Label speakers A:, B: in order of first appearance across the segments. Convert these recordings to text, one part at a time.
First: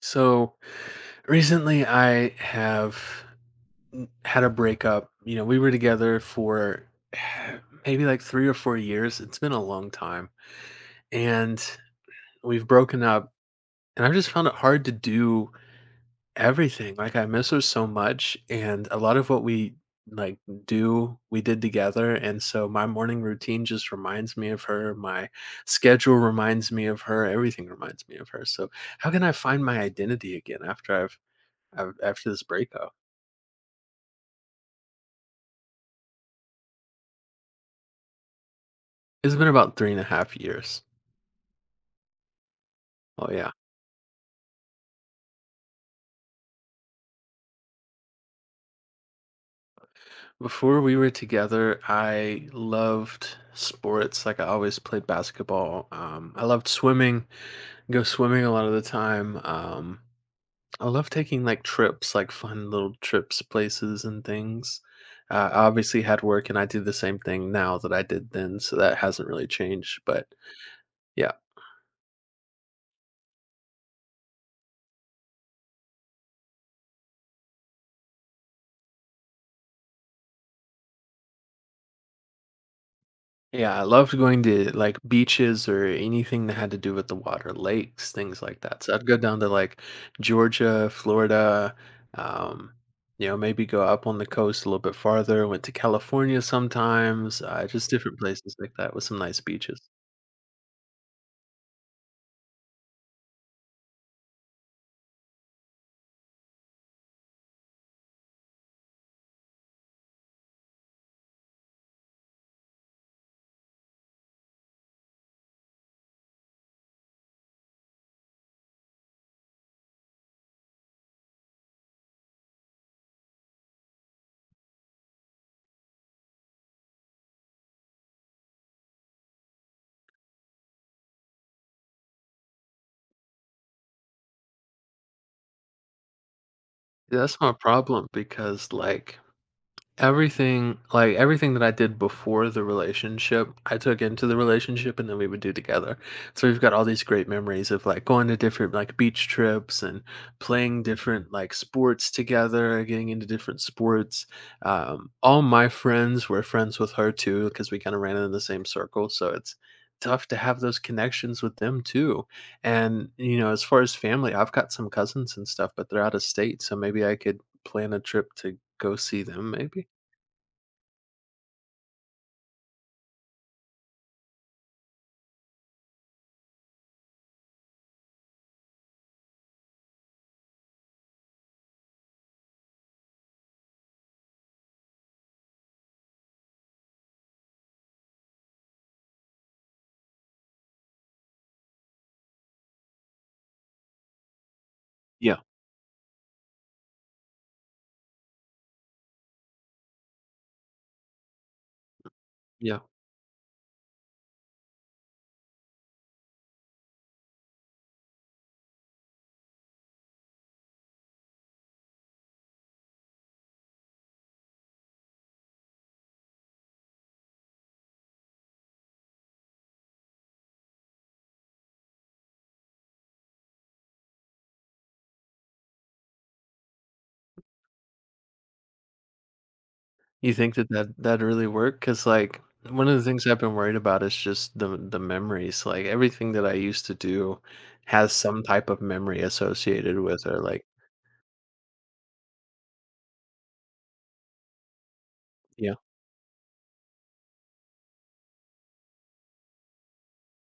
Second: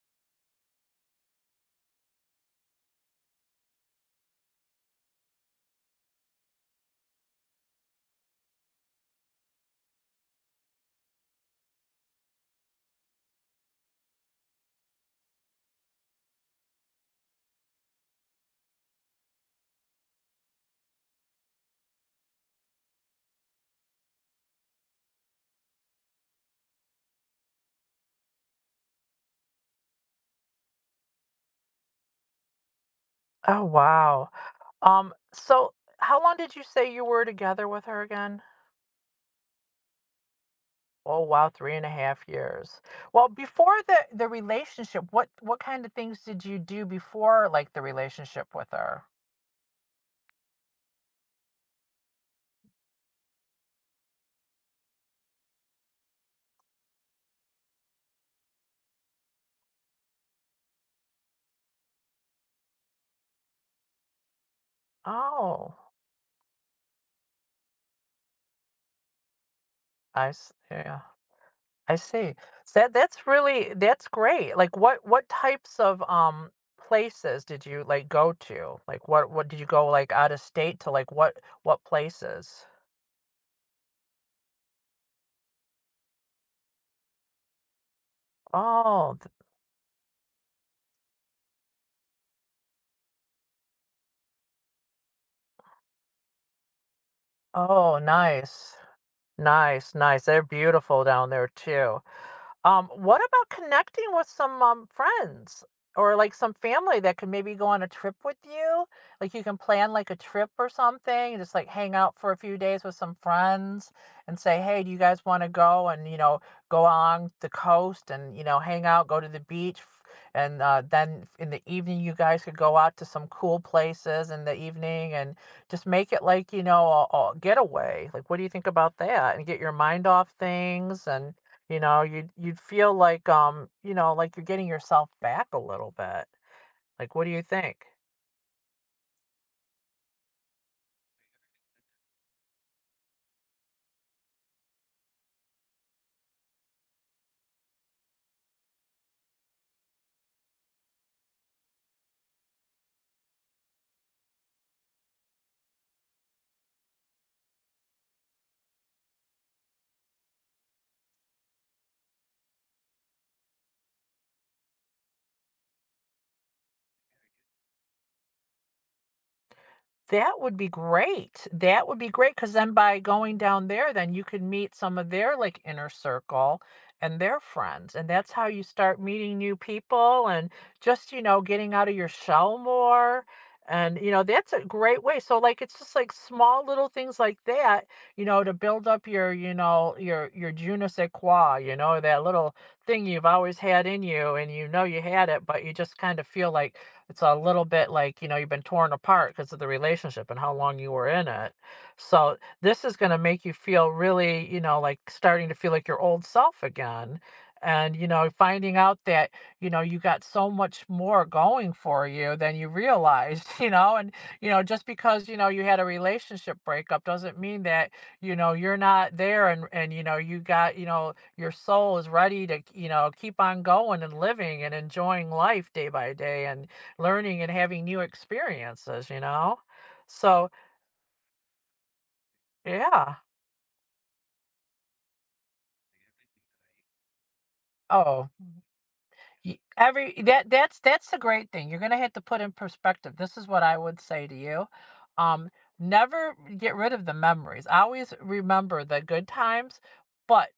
A: So recently I have had a breakup. You know, we were together for maybe like 3 or 4 years. It's been a long time. And we've broken up. And I've just found it hard to do everything. Like I miss her so much. And a lot of what we like do, we did together. And so my morning routine just reminds me of her. My schedule reminds me of her. Everything reminds me of her. So how can I find my identity again after after this breakup.
B: Oh, wow. So how long did you say you were together with her again?
A: It's been about three and a half years.
B: Oh, wow, three and a half years. Well,
A: Oh yeah.
B: before the relationship, what kind of things did you do before like the relationship with her?
A: Before we were together, I loved sports. Like I always played basketball. I loved swimming. Go swimming a lot of the time. I love taking like trips, like fun little trips, places and things. I
B: Oh,
A: obviously had work, and I do the same thing now that I did then, so that hasn't really changed. But
B: yeah,
A: yeah,
B: I see. So that's really that's great. Like what types of places did you like go to? Like what did you go like out of state to like what places?
A: yeah, I loved going to, like, beaches or anything that had to do with the water, lakes, things like that, so I'd
B: Oh,
A: go
B: th-
A: down to, like, Georgia, Florida, um, you know, maybe go up on the coast a little bit farther, went to California sometimes, just
B: oh,
A: different places like
B: nice.
A: that with some nice beaches.
B: Nice. They're beautiful down there too. What about connecting with some friends or like some family that could maybe go on a trip with you? Like you can plan like a trip or something, and just like hang out for a few days with some friends and say, hey, do you guys want to go and, you know, go on the coast and, you know, hang out, go to the beach. And then in the evening, you guys could go out to some cool places in the evening and just make it like, you know, a getaway. Like, what do you think about that? And get your mind off things and, you know, you'd feel like, you know, like you're getting yourself back a little bit. Like,
A: Yeah,
B: what do
A: that's
B: you
A: my
B: think?
A: problem because, like everything like, everything that I did before the relationship, I took into the relationship and then we would do together. So we've got all these great memories of, like, going to different, like, beach trips and playing different, like, sports together, getting into different sports. All my friends were friends with her too because we kinda ran in the same circle, so it's tough to have those connections with them too. And, you know, as far as family, I've got some cousins and stuff, but they're out of state, so maybe I could plan a trip to go see them, maybe?
B: That would be great. That would be great, because then by going down there, then you could meet some of their, like, inner circle and their friends, and that's how you start meeting new people and just, you know, getting out of your shell more, and, you know, that's a great way. So, like, it's just, like, small little things like that, you know, to build up your, you know, your je ne sais quoi, you know, that little thing you've always had in you and you know you had
A: Yeah,
B: it, but you just kind of feel like, it's a little bit like you know you've been torn apart because of the relationship and how long you were in it, so
A: yeah.
B: this is going to make you feel really, you know, like starting to feel like your old self again. And you know finding out that you know you got so much more going for you than you realized you know. And you know just because you know you had a relationship breakup doesn't mean that, you know, you're not there. And you know you got, you know, your soul is ready to, you know, keep on going and living and enjoying life day by day and learning and having new experiences, you know?
A: You
B: So,
A: think that that really work? Cause like, one of the
B: yeah.
A: things I've been worried about is just the memories, like, everything that I used to do has
B: Oh.
A: some type of memory
B: Y-
A: associated
B: every
A: with it,
B: that
A: like
B: that's that's the great thing. You're going to have to put in perspective, this is what I would say to you, um,
A: yeah,
B: never get rid of the memories. Always remember the good times, but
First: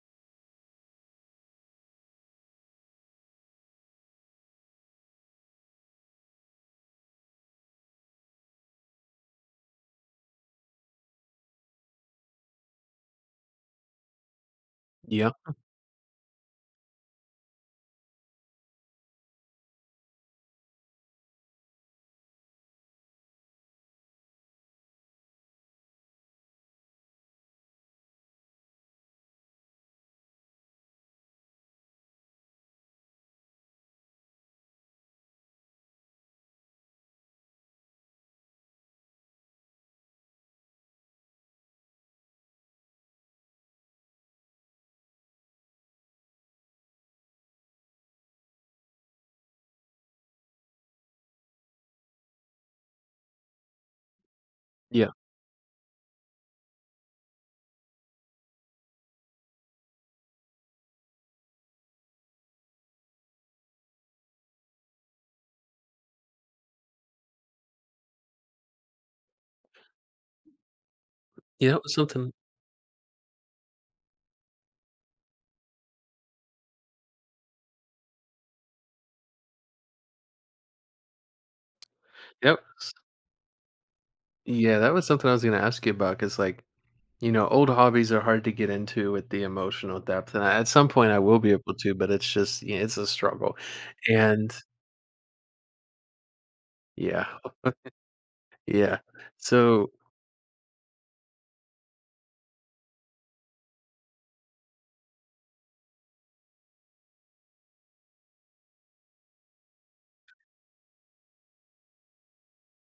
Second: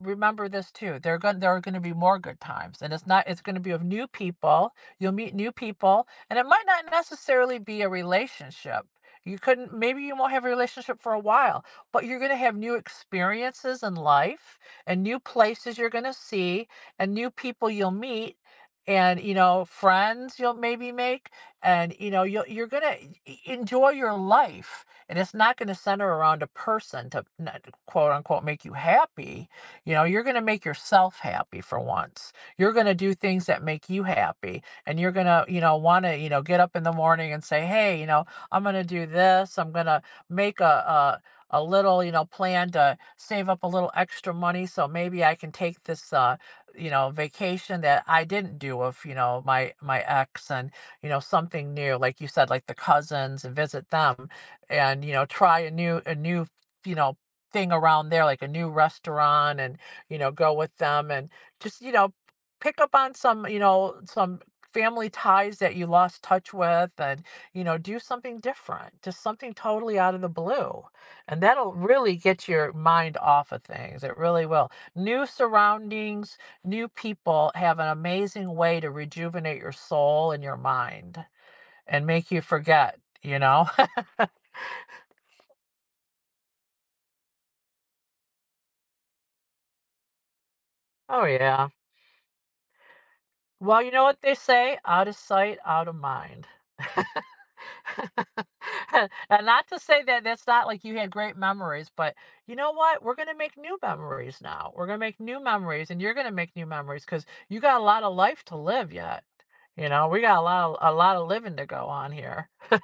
B: remember this too: there are going, there are going to be more good times, and it's not, it's going to be of new people. You'll meet new people, and it might not necessarily be a relationship. You couldn't, maybe you won't have a relationship for a while, but you're going to have new experiences in life and new
A: yeah,
B: places you're going to see and new people you'll meet. And you know friends you'll maybe make. And you know you're gonna enjoy your life, and it's not gonna center around a person to quote unquote make you happy. You know, you're gonna make yourself happy for once. You're gonna do things that make you happy, and you're gonna, you know, wanna, you know, get up in the morning and say, hey, you know, I'm gonna do this. I'm gonna make a little, you know, plan to save up a little extra money so maybe I can take this, uh, you know, vacation that I didn't do with, you know, my ex. And you know something new like you said, like the cousins, and visit them. And
A: yeah.
B: you know try a new, you know, thing around there, like a new restaurant, and you know go with them and just you know pick up on some, you know, some family ties that you lost touch with. And you know do something different, just something totally out of the blue, and that'll
A: Yeah, it was
B: really
A: something.
B: get your mind off of things. It really will. New surroundings, new people have an amazing way to rejuvenate your soul and your mind and make you
A: Yep,
B: forget, you know?
A: yeah, that was something I was gonna ask you about. Cause like, you know, old hobbies are hard to get into with the emotional depth, and I at some point I
B: Oh,
A: will be
B: yeah.
A: able to, but it's just yeah, it's a struggle,
B: Well, you know what they
A: and
B: say? Out of sight, out of mind.
A: yeah, yeah.
B: And not to
A: So
B: say that that's not like you had great memories, but you know what? We're going to make new memories now. We're going to make new memories, and you're going to make new memories because you got a lot of life to live yet. You know, we got a lot of living to go on here.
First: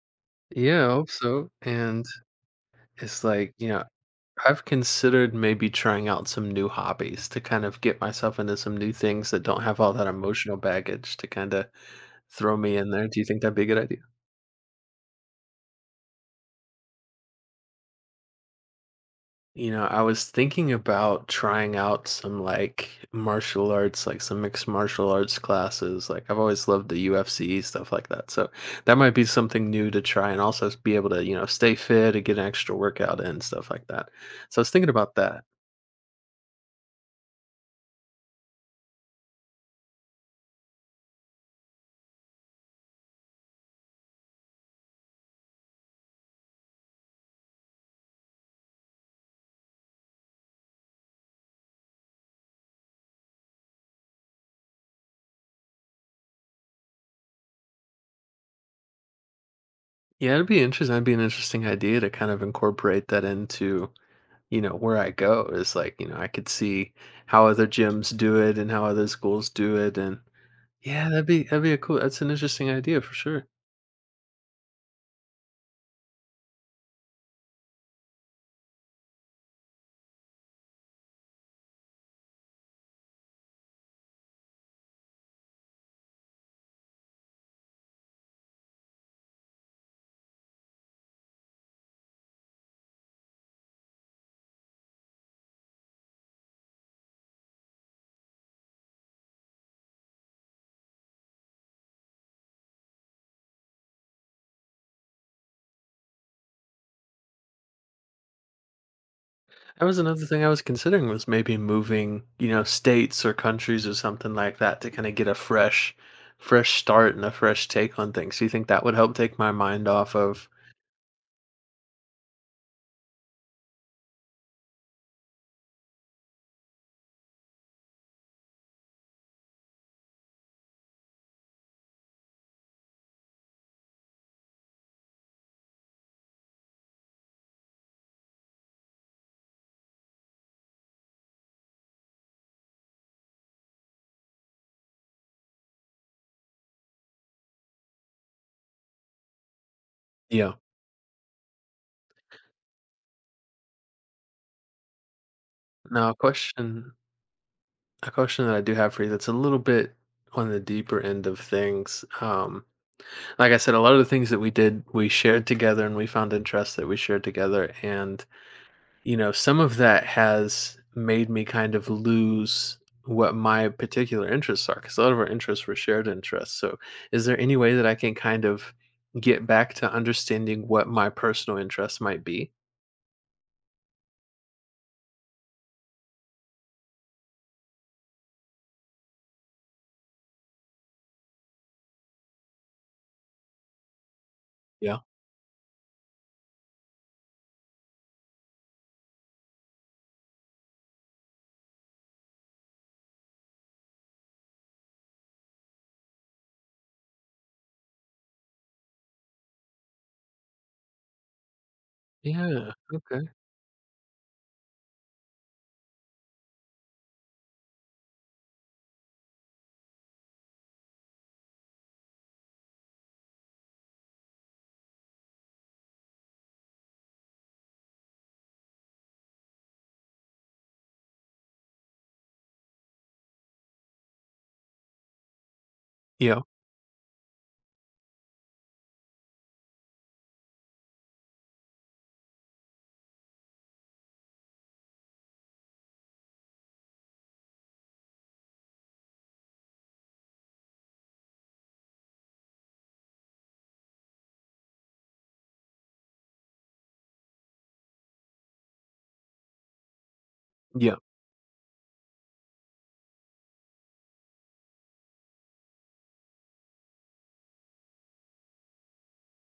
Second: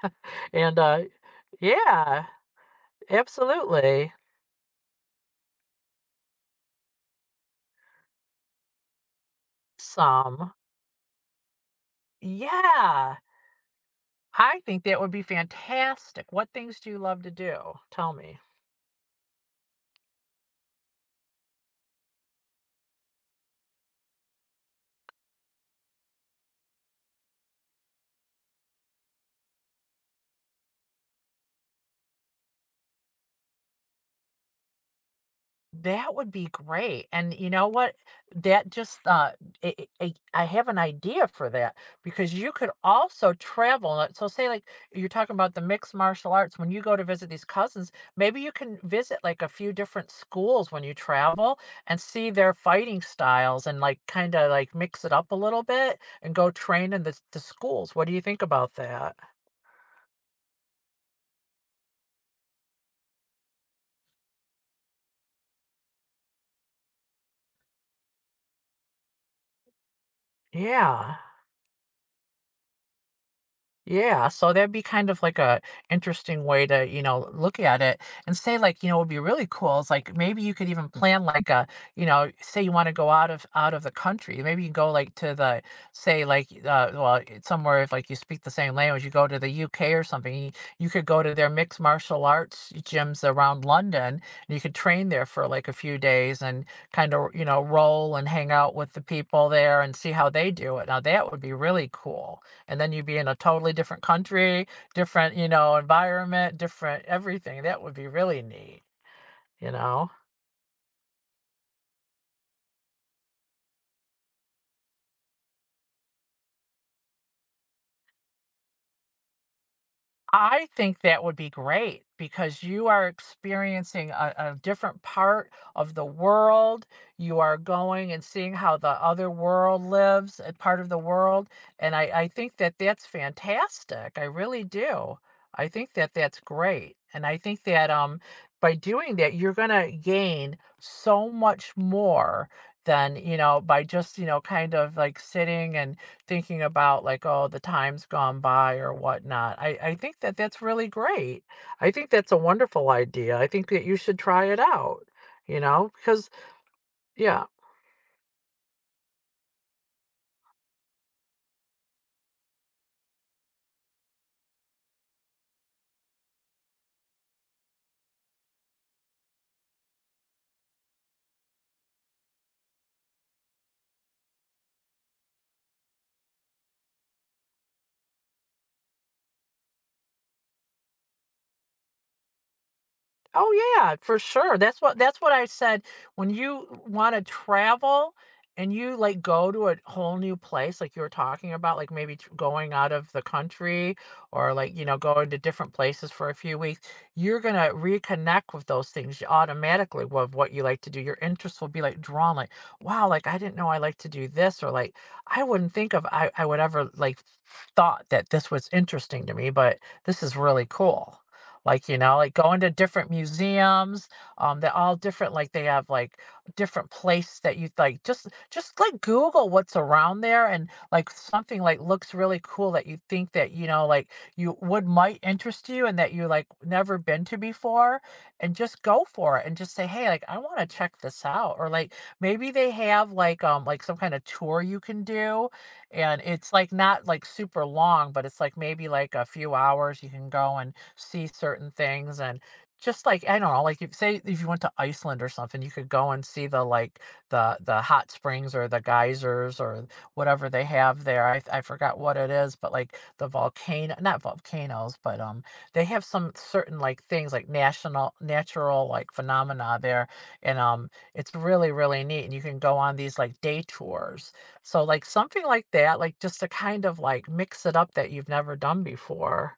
B: And
A: yeah, I hope so, and
B: yeah.
A: it's like, you know,
B: Absolutely.
A: I've considered maybe trying out some new hobbies to kind of get myself into some new things that don't have all that
B: Some.
A: emotional baggage to kind of throw me in there.
B: Yeah.
A: Do you think that'd be a good idea?
B: I think that would be fantastic. What things do you love to do? Tell me.
A: You know, I was thinking about trying out some like martial arts, like some mixed martial arts classes. Like I've always loved the UFC, stuff like that. So that might be something new to try and also be able to, you know, stay fit and get an extra workout in, stuff like that. So I was thinking about that.
B: That would be great, and you know what? That just, i i i I have an idea for that, because you could also travel, like, so say, like, you're talking about the mixed martial arts, when you go to visit these cousins, maybe you can visit, like, a few different schools when you travel and see their fighting styles and, like, kinda, like, mix it up a little bit and go train in the schools. What do you think about that?
A: Yeah, it'd be interesting. That'd be an interesting idea to kind of incorporate that into you know, where I go is like, you know, I could see how other gyms do it and how other schools do it and yeah,
B: Yeah.
A: that'd be a cool that's an interesting idea for sure.
B: Yeah, so that'd be kind of like a interesting way to, you know, look at it and say like, you know, would be really cool is like maybe you could even plan like you know, say you want to go out of the country. Maybe you go like to the, say, like, uh, well, it's somewhere if like you speak the same language, you go to the UK or something. You could go to their mixed martial arts gyms around London, and you could train there for like a few days and kind of, you know, roll and hang out with the people there and see how they do it. Now that would be really cool, and then you'd be in a totally different country, different, you know, environment, different everything. That would be really neat, you
A: That was
B: know?
A: another thing I was considering was maybe moving, you know, states or countries or something like that to kind of get a fresh start and a fresh take on things. Do you think that would help take my mind off of
B: I think that would be great because you are experiencing a different part of the world. You are going and seeing how the other world lives, a part of the world. And I think that that's fantastic. I really do. I think that that's great. And I think that, by doing that, you're going to gain so much more than, you know, by just, you know, kind of like sitting and thinking about like, oh, the time's gone by or whatnot. I think that
A: yeah.
B: that's really great. I think that's a wonderful idea. I think that you should try it out, you know,
A: Now
B: because yeah.
A: a question that I do have for you that's a little bit on the deeper end of things. Like I said, a lot of the things that we did, we shared together and we found interests that we shared together. And, you know, some of that has made me kind of lose what my particular interests are because a lot of our interests were shared interests. So, is there any way that I can kind of get back to understanding what my personal interests might be?
B: Oh yeah, for sure. That's what I said. When you want to travel and you like go to a whole new place, like you were talking about, like maybe going out of the country, or like you know
A: Yeah.
B: going to different places for a few weeks, you're gonna reconnect with those things automatically with what you like to do. Your interests will be like drawn, like wow, like I didn't know I like to do this, or like I wouldn't think of, I would ever like thought that this was interesting to me, but this is really cool. Like, you know, like going to
A: Yeah.
B: different
A: Okay.
B: museums, they're all different. Like they have like different place that you like, just like Google what's around there, and like something like looks really cool that you think that, you know, like you would might interest you and that you like never been to before, and just go for it and just say, hey, like I want to check this out. Or like maybe they have like some kind of tour you can do, and
A: Yeah.
B: it's like not like super long, but it's like maybe like a few hours you can go and see certain things. And just like I don't know, like if say if you went to Iceland or something, you could go and see the like the hot springs or the geysers or whatever they have there. I forgot what it is, but like the volcano, not volcanoes, but they have some certain like things like national natural like phenomena there, and
A: Yeah.
B: it's really neat, and you can go on these like day tours. So like something like that, like just to kind of like mix it up that you've never done before,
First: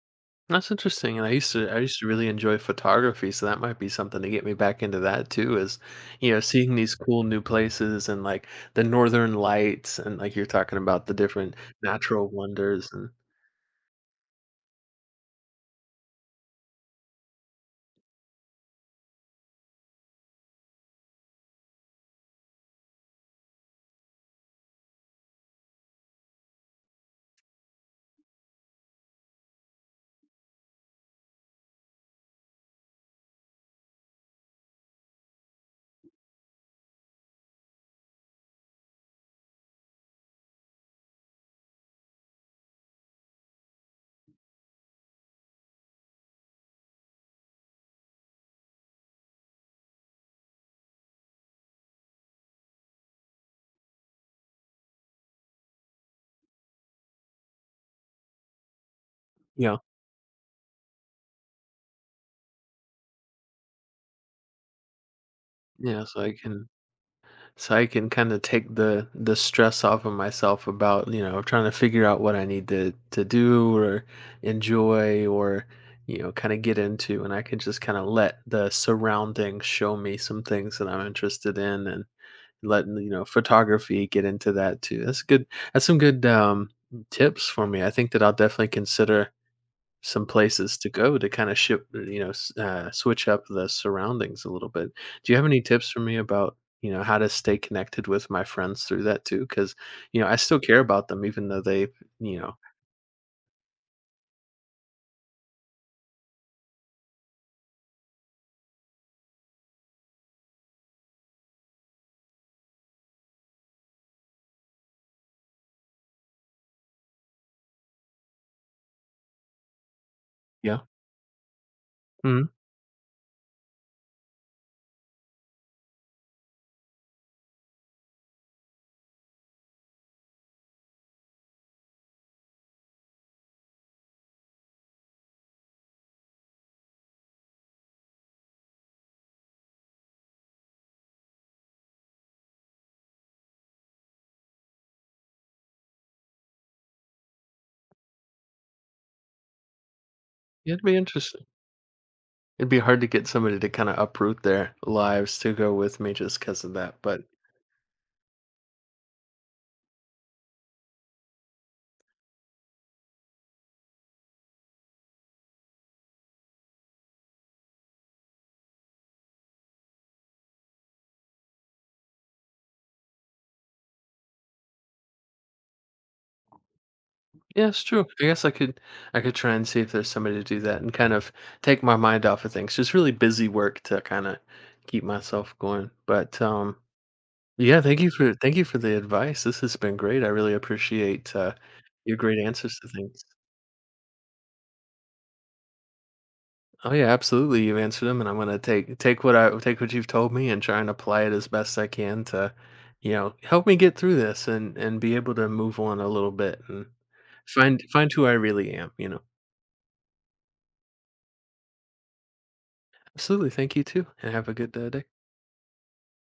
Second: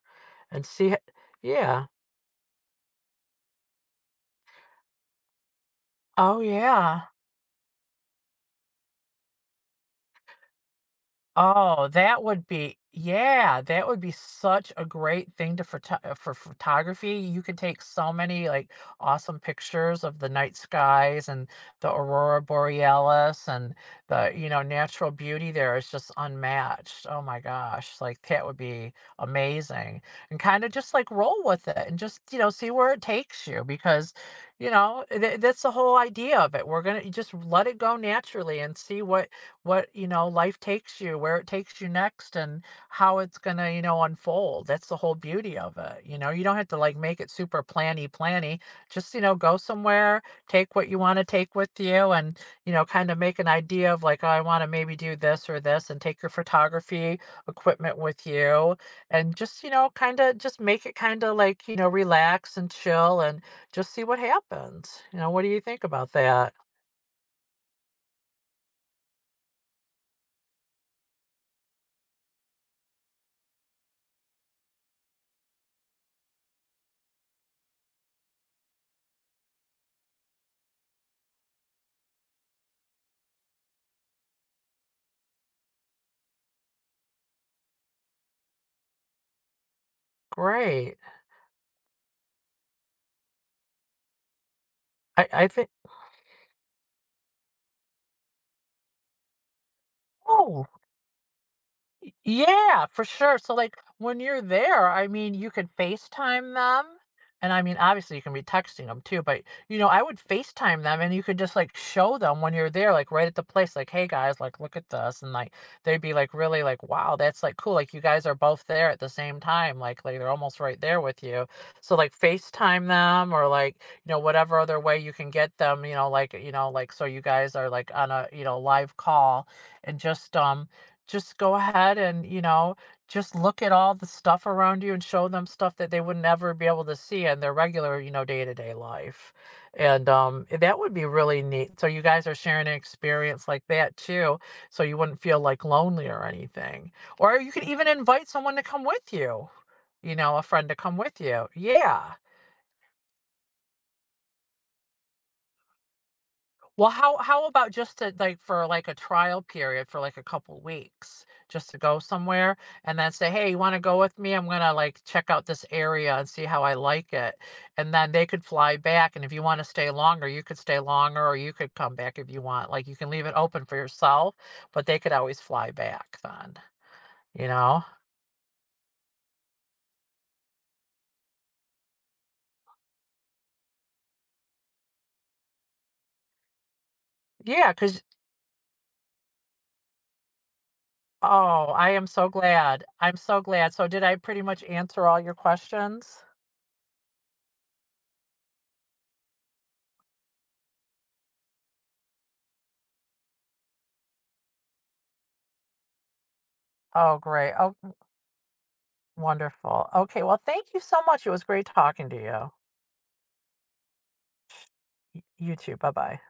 B: and
A: That's
B: see
A: interesting, and I
B: yeah.
A: used to really enjoy photography, so that might be something to get me back into that too, is, you
B: Oh,
A: know, seeing these
B: yeah.
A: cool new places and, like, the northern lights and, like, you're talking about the different
B: Oh, that
A: natural
B: would be
A: wonders and
B: yeah, that would be such a great thing to photo for photography. You could take so many, like, awesome pictures of the night skies and the aurora borealis and the, you know, natural beauty there is just unmatched. Oh my gosh, like, that would be amazing, and kinda just, like, roll with it and just, you know, see where it takes you because, you know, that's the whole idea of it. We're gonna You just let it go naturally and see what, you know, life takes you, where it takes you next, and how it's gonna, you know, unfold. That's the whole beauty of it. You know, you don't have to like make it super planny planny. Just, you know, go somewhere, take what you want to take with you, and, you know, kind of make an idea of like, oh, I want to maybe do this or this, and take your photography equipment with you. And just, you
A: yeah,
B: know, kind of just make it kind of like, you know, relax and chill and just see what happens. You know, what do you think
A: yeah,
B: about that?
A: so I can kinda take the stress off of myself about, you know, trying to figure out what I need to do or enjoy or, you know, kinda get into, and I can just kinda let the surroundings show me some things that I'm interested in and letting you know photography get into that too. That's good. That's some good tips for me. I think that I'll definitely consider some places to
B: Great.
A: go to kind of ship, you know, switch up the surroundings a little bit.
B: I,
A: Do you have
B: I
A: any
B: think,
A: tips for me about you know how to stay connected with my friends through that too? Because you know I still
B: oh.
A: care about them even though they
B: Y
A: you know
B: Yeah, for sure. So, like, when you're there, I mean, you could FaceTime them, and, I mean, obviously, you can be texting them too, but, you know, I would FaceTime them, and you could just, like, show them when you're there, like, right at the place, like, "Hey, guys, like, look at this," and, like, they'd be, like, really, like, "Wow, that's, like, cool," like, you guys are both there at the same time, like, they're almost right
A: yeah.
B: there with you. So, like,
A: Hmm.
B: FaceTime them or, like, you know, whatever other way you can get them, you know, like, so you guys are, like, on a, you know, live call and just go ahead and, you know, just look at all the stuff around you and show them stuff that they would never be able to see in their regular, you know, day-to-day life. And that would be really neat. So you guys are sharing an experience like that too, so you wouldn't feel like lonely or anything. Or you could even invite someone to come with you. You know, a friend to
A: It'd be
B: come with you.
A: interesting.
B: Yeah.
A: It'd be hard to get somebody to kind of uproot their lives to go with me just because of
B: Well,
A: that.
B: how
A: But
B: how about just to, like, for, like, a trial period for, like, a couple weeks, just to go somewhere and then say, "Hey, you wanna go with me? I'm gonna, like, check out this area and see how I like it." And then they could fly back, and if you wanna stay longer, you could stay longer, or you could come back if you want. Like, you can leave it open for yourself, but they could always fly back then, you
A: yeah, it's
B: know?
A: true. I guess I could try and see if there's somebody to do that and kind of take my mind off of things. Just really busy work to kind of keep myself going. But
B: Yeah.
A: yeah,
B: Cause
A: thank you for the advice. This has been great. I really appreciate
B: oh, I am
A: your
B: so
A: great answers
B: glad.
A: to
B: I'm
A: things.
B: so glad. So did I pretty much answer all your questions?
A: Oh yeah, absolutely. You've answered them and I'm going to take what you've told me and try and apply it as best I can to you know, help me get through this and be able to move on a little bit and
B: Oh, great. Okay.
A: find who I really am, you know.
B: Wonderful. Okay, well, thank you so much. It was great talking to you.
A: Absolutely. Thank you too. And have a good day.
B: You too. Bye bye.